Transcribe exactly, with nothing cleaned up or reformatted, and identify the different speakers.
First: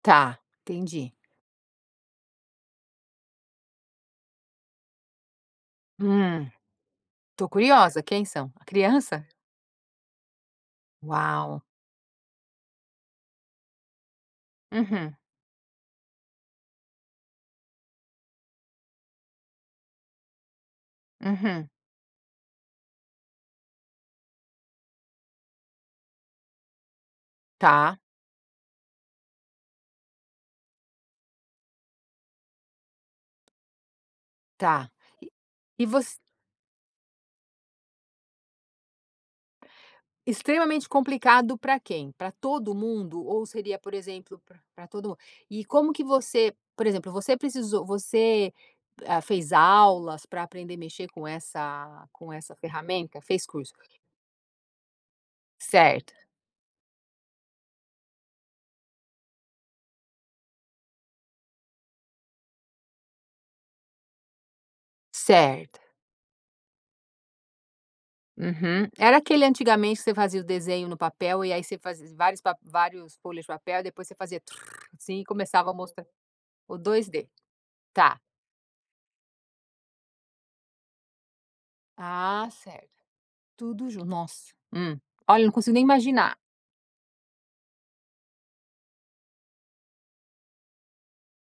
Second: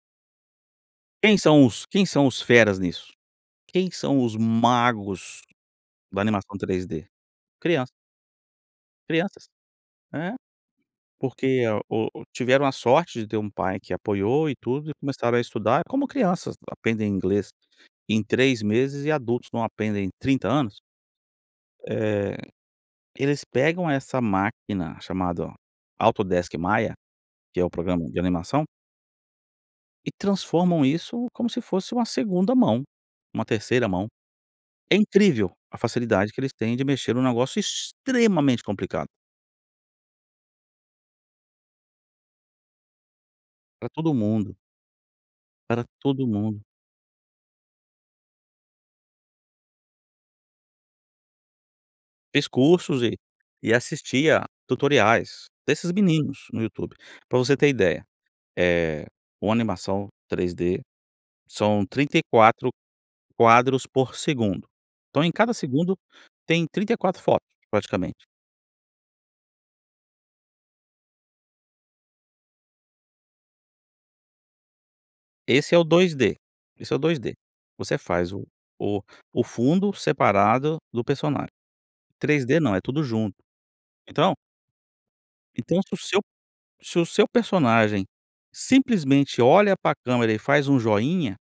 Speaker 1: Tá, entendi.
Speaker 2: Quem são os quem são os feras nisso? Quem são os magos da
Speaker 1: Hum.
Speaker 2: animação três D?
Speaker 1: Estou
Speaker 2: Crianças
Speaker 1: curiosa, quem são? A criança?
Speaker 2: crianças, é,
Speaker 1: Uau!
Speaker 2: porque o o tiveram a sorte de ter um pai que apoiou e tudo, e
Speaker 1: Uhum.
Speaker 2: começaram a estudar, como crianças aprendem inglês em três meses e adultos não aprendem trinta anos,
Speaker 1: Uhum.
Speaker 2: eh, eles pegam essa máquina chamada Autodesk Maia, que é o
Speaker 1: Tá.
Speaker 2: programa de animação e transformam isso como se fosse uma segunda mão, uma terceira mão.
Speaker 1: Tá.
Speaker 2: É
Speaker 1: E
Speaker 2: incrível a
Speaker 1: e voc
Speaker 2: facilidade que eles têm de mexer em um negócio extremamente complicado.
Speaker 1: Extremamente complicado pra quem? Para todo mundo ou seria,
Speaker 2: Pra
Speaker 1: por
Speaker 2: todo
Speaker 1: exemplo,
Speaker 2: mundo
Speaker 1: para para todo mundo? E
Speaker 2: pra
Speaker 1: como que
Speaker 2: todo
Speaker 1: você
Speaker 2: mundo.
Speaker 1: por exemplo, você precisou você, ah, fez aulas pra aprender mexer com essa com com
Speaker 2: Fiz
Speaker 1: essa
Speaker 2: cursos e
Speaker 1: ferramenta? Fez curso.
Speaker 2: e assistia a tutoriais, desses
Speaker 1: Certo.
Speaker 2: meninos no YouTube. Pra você ter ideia, eh, com animação três D, são trinta e quatro quadros por segundo. Então, em cada
Speaker 1: Certo.
Speaker 2: segundo, tem trinta e quatro fotos, praticamente.
Speaker 1: Uhum. Era aquele antigamente, que você fazia o desenho no papel, e aí você fazia vários vários folhas de papel e depois você fazia tru, assim, e começava a
Speaker 2: Esse é o
Speaker 1: mostra
Speaker 2: dois D,
Speaker 1: o
Speaker 2: esse é o
Speaker 1: dois
Speaker 2: dois
Speaker 1: D,
Speaker 2: D. Você
Speaker 1: tá.
Speaker 2: faz o o o fundo separado do personagem. O três
Speaker 1: Ah,
Speaker 2: D não, é
Speaker 1: certo.
Speaker 2: tudo junto.
Speaker 1: Tudo jun
Speaker 2: Então
Speaker 1: nosso. Hum. Olha, não consigo
Speaker 2: então
Speaker 1: nem
Speaker 2: se o seu
Speaker 1: imaginar.
Speaker 2: se o seu personagem simplesmente olha para câmera e faz um joinha